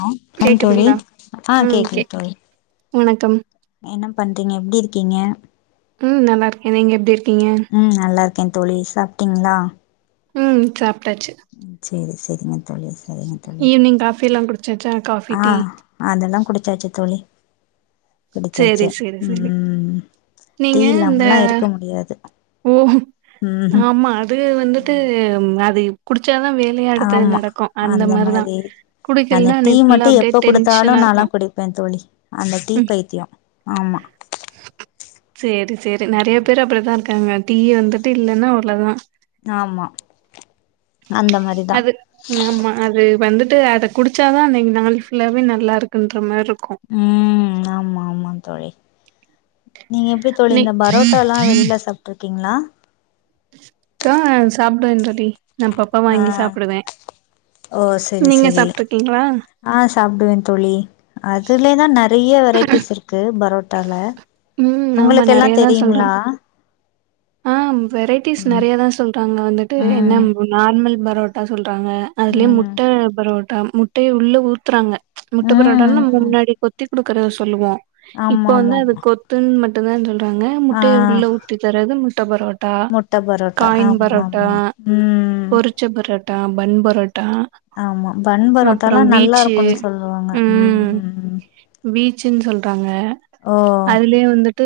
அ ஆ தோழி கேக்குதுங்களா ஆ ம் கே கேக்குது தோழி வணக்கம் என்ன பண்றீங்க எப்டி இருக்கீங்க ம் நல்லா இருக்க நீங்க எப்டி இருக்கீங்க ம் நல்லா இருக்கே தோழி சாப்ட்டீங்களா ம் சாப்ட்டாச்சு ம் செரிங்க ஈவ்னிங் காஃபி எல்லா குடு ஆ அதெல்லா குடிச்சாச்சு தோழி சேரி குடிச்சாச்சு சேரி சேரி ம் டி நீங்க இந்த இல்லாமல்லா இருக்க முடியாது ஓ ம்ஹும் ஆமா அது வந்துட்டு அது ச்சாதா வேலையே அடுத்தது ஆமா நடக்கு அந்த மாரிதா அந்த குடிக்கலனா டீ அன்னைக்கு ஃபுல்லா மட்டு அப்டியே எப்ப குடுத்தாலு டென்ஷனா நாலா இருக்கு குடிப்பே தோழி அந்த டீ ம் பைத்தியோ ஆமா சேரி செரி நெறைய பேர் அப்படிதா இருக் காங்க டி வந்துட்டு இல்லன்னா அவ்ளோதா ஆமா அந்த மாரிதா அது ஆமா அது வந்துட்டு அத குடிச்சாதா அன்னைக்கு நாள் ஃபுல்லாவே நல்லா இருக்குன்ற மாரி இருக்கு ம் ஆ மா ஆமா தோழி நீங்க எப்டி தோழி நீ இந்த பரோட்டால்லா வெளில சாப்டு இருக்கீங்களா க் ஆ சாப்டுவே தோழி நா அப்பப்ப ஆ வாங்கி சாப்புடுவே ஓ செரி நீங்க செரி சாப்ட்டுருக்கீங்களா ஆ சாப்டுவே தோழி அதுலேதா நெறைய வெரைட்டிஸ் இருக்கு பரோ ட்டால ம் ஆமா உங்களுக்கெல்லா நெறையதா சொல்றே தெரியுங்களா ஆ வெரைட்டிஸ் ம் நெறைய தா சொல்றாங்க வந்துட்டு என்ன ம் நார்மல் பரோட்டா சொல் றாங்க அதுலயே ம் முட்ட பரோட்டா முட்டைய உள்ள ஊத்துறாங்க முட்டப்பரோட்டால ம் நம்ம ம் முன்னாடி கொத்தி குடுக்கறத சொல்லுவோ இப்ப ஆமா ஆமா வந்து அது ஆமா கொத் மட்டு தா சொல்றாங்க ஆ முட்டைய உள்ள ஊத்தி தரது முட்ட பரோட் டா முட்ட பரோட்டா காயின் ஆமா பரோட்டா ஆமா ம் பொரிச்ச பரோட்டா பன் பரோட் ஆமா பன் பரோட்டாலா நல்லா வீச்சு இருக்குன்னு சொல்லுவாங்க ம் ம் ம் வீச்சுன் சொல்றாங்க ஓ அதுலயே வந்துட்டு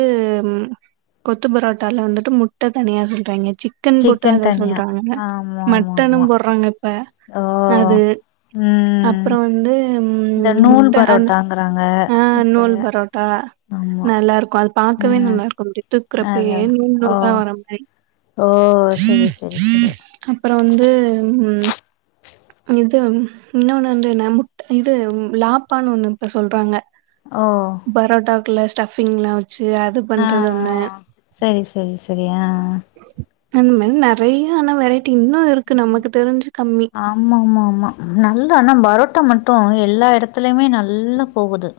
கொத்து பரோட்டால வந்துட்டு முட்ட தனியா சொல்றாய்ங்க சிக்கன் போட்டா அத தனியா சொல்றாங்க ஆமா ஆமா மட்டனு ஆமா போடுறாங்க இப்ப ஓ அது ம் அப்புறோ வந்து ம் இந்த நூல் முட்ட அந்த பரோட்டாங்கறாங்க ஆ இப்ப நூல் பரோட்டா ஆமா நல்லா இருக்கு அது பாக்கவே ம் நல்லா இருக்கு டிட்டுக்குறப்பயே அதா நூல் ஓ நூலா வர மாரி ஓ செரி செரி செரி அப்புறோ வந்து ம் [inaudible] இது இன்னொண்ணு வந்து என்ன முட் இது லாப்பான்னு ஒண்ணு இப்ப சொல்றாங்க ஓ குள்ள ஸ்டஃபிங்ல்லா வச்சு அது ஆ ஆ பண்றது ஒண்ணு செரி செரி செரி ஆ ஆ அந் மாரி நுறையா ஆன வெரை ஆமா ஆமா ஆமா நல் ஆனா பரோ ட்டா மட்டு எல்லா எடத்துலயுமே நல்லா போகுது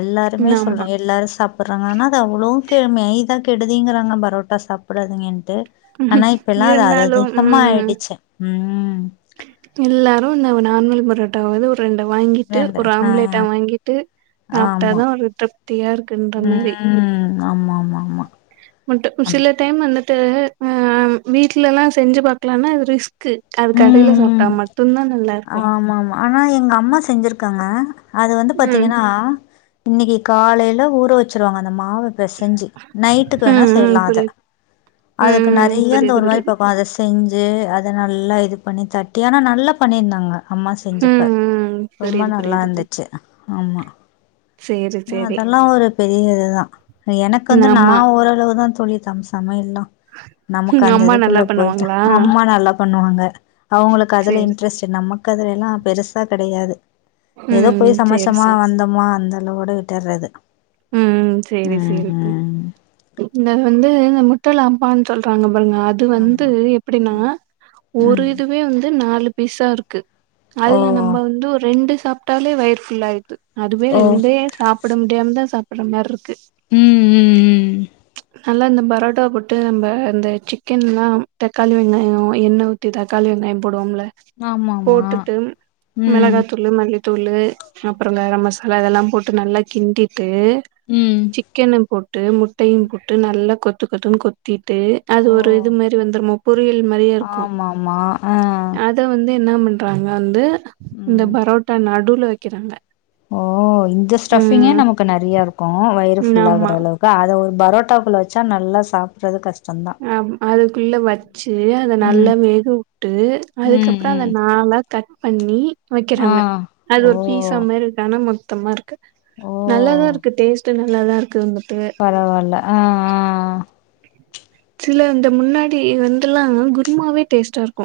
எல்லாருமே ஆமா சொல்றாங்க எல்லாரு சாப்புடுறாங்க ஆனா அது அவ்வளே கே மெய்தா கெடுதிங்குறாங்க பரோட்டா சாப்பிடாதிங்கட்டு, ஆனா இப்போ எல்லா அது அதது இருந்தாலும் தம்மா ம் ஆயிடுச்சு ம் எல்லாரு இந்த நார்மல் பரோட்டாவது ஒரு ரெண்டு வாங்கிட்டு வேண்ட ஒரு ஆ ஆம்லேட்டா வாங்கிட்டு ஆமா சாப்ட்டாதா ஒரு திருப்தியா இருக்குன்ற மாரி ஆமா ஆமா ஆமா மட்டு சில டைமு வந்துட்டு அ வீட்ல எல்லா செஞ்சு பாக்கலானா அது ரிஸ்க் க்கு அது ம் கடையில ம் சாப்ட்டா மட்டுதா நல்லா இருக்கோ இருக்காங்க அது வந்து பாத்தீங்கனா இன்னிக்கு காலைல ஊற வெச்சிருவாங்க மாவுப்பெசஞ்சு நைட்டுக்கு வேணா ம் ம் செய்லா அத புரியுது ம் அதுக்கு ம் நறைய அந்த புரியுது ஒரு மாரி புரியுது பக்வோ அத செஞ்சு து அத நல்லா இது பண்ணி தட்டி ஆனா நல்லா பண்ணிருந்தாங்க அம்மா செஞ்சப்ப ம் ம் ரொம்ப புரியுது நல்லா புரியுது தோ இருந்துச்சு ஆமா சேரி சேரி அதெல்லா ஒரு பெரிய இதுதா எனக்கு ம் வந்து நா ஆமா ஓரளவுதா தோழி சம் சமையல் லா நமக்கு அந்த அம்மா நல்லா இதுக்குள்ள போயிட்டா பண்ணுவாங்களா அம்மா நல்லா சமைப்பாங்க அவுங்குளுக்கு அதுல சேரி இன்ட்ரெஸ்டு நமக்கு அதுல எல்லா பெருசா கெடையாது ஏதோ ம் போய் சேரி சமோச்சமா சேரி வந்தோமா அந்த அளவோட விட்டுறது ம் ம் சேரி ம் சேரி ப் ம் இங்க வந்து இந்த முட்டலா ஆம்பானு சொல்றாங்க பாங்க அது வந்து ஆமா எப்டின்னா ம் ஒரு ம் இதுவே வந்து நாலு பீஸா இருக்கு ஓ அதுல நம்ம வந்து ஒரு ரெண்டு சாப்ட்டாலே வயிரு ஃபுல் ஆயிட்து அதுவே ஓ ரெண்டே சாப்ட முடியாமதா சாப்புட்ற மாரி இருக் ம் ம் ம் நல்லா இந்த பரோட்டா போட்டு நம்ம இந்த சிக்கன்லா தக்காளி வெங்காயோ எண்ணெ ஊத்தி தக்காளி வெங்காயோ போடுவோம்ல ம் ஆமாமா போட்டுட்டு ம் மெளகாத்தூளு மல்லி தூளு அப்புறோ கரோ மசாலா இதல்லா போட்டு நல்லா கிண்டி போட்டு ம் சிக்கன போட்டு முட்டையு போட்டு நல்லா கொத்து கொத்துனு கொத் திட்டு அது ஓ ஒரு இது மாரி வந்துருமோ பொரியல் மாரியே இருக்கோ ஆமாமா ஆ அத வந்து என்ன பண்றாங்க வந்து இந்த ம் பரோட்டா நடுவுல வெக்கிறாங்க ஓ இந்த ஸ்டஃபிங்கே நமக்கு நறியா இருக்கோ வயிறு ம் ஃபுல்லா ஆமா. ஆகுறளவுக்கு அத ஒரு பரோட்டாக்குள்ள வெச்சா நல்லா சாப்பிடறது கஷ் அ ம் அதுக்குள்ள வச்சு அத ம் நல்லா வேக வுட்டு ம் அதுக்கப்புறோ அத ம் நாளா கட் பண்ணி ஆ வெக்கறாங்க அது ஓ ஒரு பீசா மாரி இருக்கு ஆனா மொத்தமா இருக்கு ஓ நல்லாதா இருக்கு டேஸ்டு நல்லாதா இருக்கு இங்க பரவால ஆ ஆ ஆ ஆ சில இந்த முன்னாடி வந்துலா குருமாவே டேஸ்ட்டா இர்க்கோ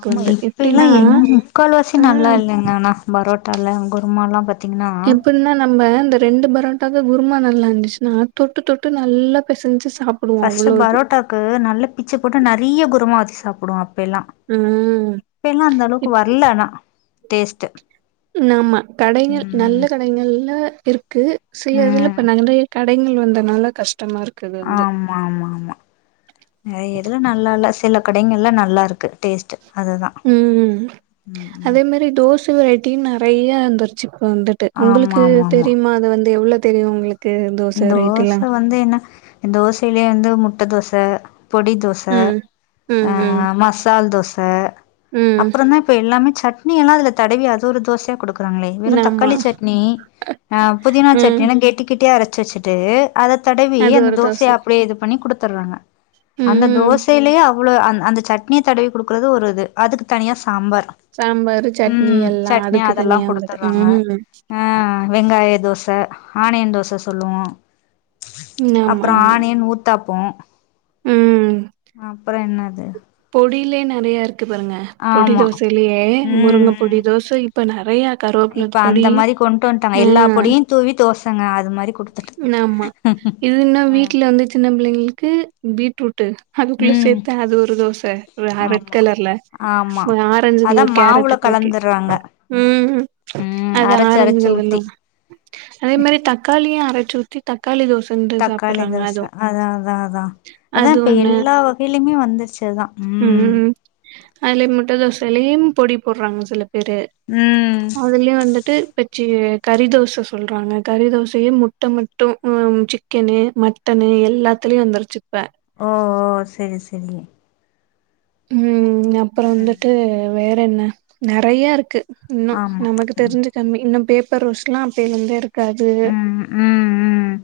ஆமா இப்ப எல்லா எங்க முக்கால் வாசி ஆ நல்லா இல்லைங்க ஆனா பரோட்டால கொத் சும்மாலா பத் எப்பிட்னா நம்ப அந்த ரெண்டு பரோட்டாக்கு குருமா நல்லா இருந்துச்சுனா தொட்டு தொட்டு நல்லா பெசஞ்சு சா ஃபர்ஸ்டு பரோட்டாக்கு நல்லா பிச்சு போட்டு நறீய குருமா வெச்சி சாப்புடுவோ அப் பேல்லா ம். இப்பெல்லா அந்த அளவுக்கு வர்ல ஆனா டேஸ்டு ம் ஆமா கடைகள் நல்ல கடைகள்ல இருக்கு சில இதுல ம் இப்ப நாங்க வந்து க கடைங்கள் வந்தனால கஷ் ஆமா ஆமா ஆமா நறைய இதுல நல்லா இல்ல ஸ் சில கடைங்கள்ல நல்லா இருக்கு டேஸ்ட்டு ம் ம் அதே மாரி தோச வெரைட்டியு நறைய வந்துருச்சு வந்துட்டு ஆமா உங்குளுக்கு ஆமா ஆமா தெரியுமா அது வந்து எவ்ளோ தெரியு உங்குளுக் தோச வந்து என்ன தோசயிலயே வந்து முட்ட தோச பொடி தோச ம். ம், அ ம், மசால் தோச ம். அப்புறோ தா இப்ப எல்லாமே சட்னி எல்லா அதுல தடவி அது ஒரு தோசையா கொடுக் றாங்களே வெறு ஆமா. தக்காளி சட்னி ஆ புதினா சட்னி ம். எல்லா கெட்டி கெட்டியா அரச்சு வெச்சுட்டு அத தடவி அது அந்த ஒரு தோச. தோசய அப்டியே இது பண்ணி குடுத்துடுறாங்க அந்த ம். தோசயிலயோ அவ்ளோ அந் அந்த சட்னிய தடவி குடுக்குறது ஒரு இது அதுக்கு தனியா சாம்பார் சாம்பாரு, சட்னி ம் எல்லா சட்னி அதுக்கு அதெல்லா தனியா வந்துட்டு. குடுத்துடுறாங்க ம். அ வெங்காய தோச ஆனியன் தோச சொல்லுவோ அப்புறோ ஆமாமா. ஆனியன் ஊத்தாப்போ ம். அப்புறோ என்னா இது பொடிலயே நறைய இருக்கு பாருங்க பொடி ஆமா தோசைலயே ம் முருங்க பொடி ம் தோச இப்ப நறைய இப்ப அந்த மாரி கொண்டு வந்ட்டாங்க எல்லா பொடியு தூவி தோசங்க அது மாரி குடுத்துட்டு ஆமா இது இன்னு அ வீட்ல வந்து சின்ன பிள்ளைங்களுக்கு பீட்ரூட் டு அதுக்குள்ள ம் சேத்து அது ஒரு தோச ரெட் ஆமா கலர்ல ஆமா ஆரஞ்ச அதா கல கேர மாவுல ரட்ட கலக்கி கலந்துர்றாங்க ம் ம் அது அரச்சு ஆரஞ்சு அரச்சு கலர்ல ஊத்தி அதே மாரி தக்காளிய அரைச்சு ஊத்தி தக் தக்காளி தோச அதா அதா அதா அதா அது இப்ப ஒண்ணு எல்லா வகையிலயுமே வந்துருச்சுதா ம் அதுல முட்ட தோசையிலயே பொடி போடுறாங்க சிலப் பேரு ம் அதுலயு வந்துட்டு சி கறி தோச சொல்றாங்க கறி தோசயே முட்டை மட்டும் சிக்கனு மட்டனு எல்லாத்தலயு வந்துருச்சு இப்ப ஓ ஓ சரி சரி ம் அப்பறம் வந்துட்டு வேற என்ன நெறைய இருக்கு இன்னு ஆமா நமக்கு ம் தெரிஞ்சு கம்மி இன்னு பேப்பர் ரோஸ்ட்லா அப்பைல இருந்தே இருக்கு ம் ம் ம்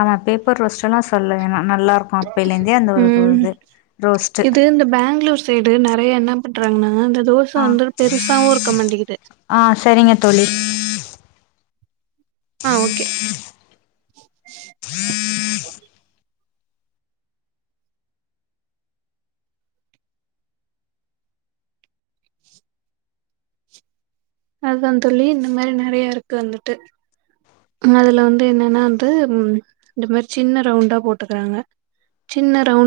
ஆமா பேப்பர் ரோஸ்ட் ப்பல்லா சொல்லன்னா நல்லா இருக்கு அப்பைல இருந்தே அந்த ஒரு ம் இது ரோஸ்ட் இது இந்த பேங்களூர் சைடு நெறைய என்ன பண்றாங்கா தோசை ஆ வந்து பெருசாவு இருக்க மாட்டிங்குது ஆ சரிங்க தோழி ஆ ஓகே அதுதா தொழி இந்த மாரி நெறய இருக்கு வந்துட்டு அதுல வந்து என்னன்னா வந்து இந்த மாரி சின்ன ரவுண்டா போட்டுக்கறாங்க சின்ன ரவுண்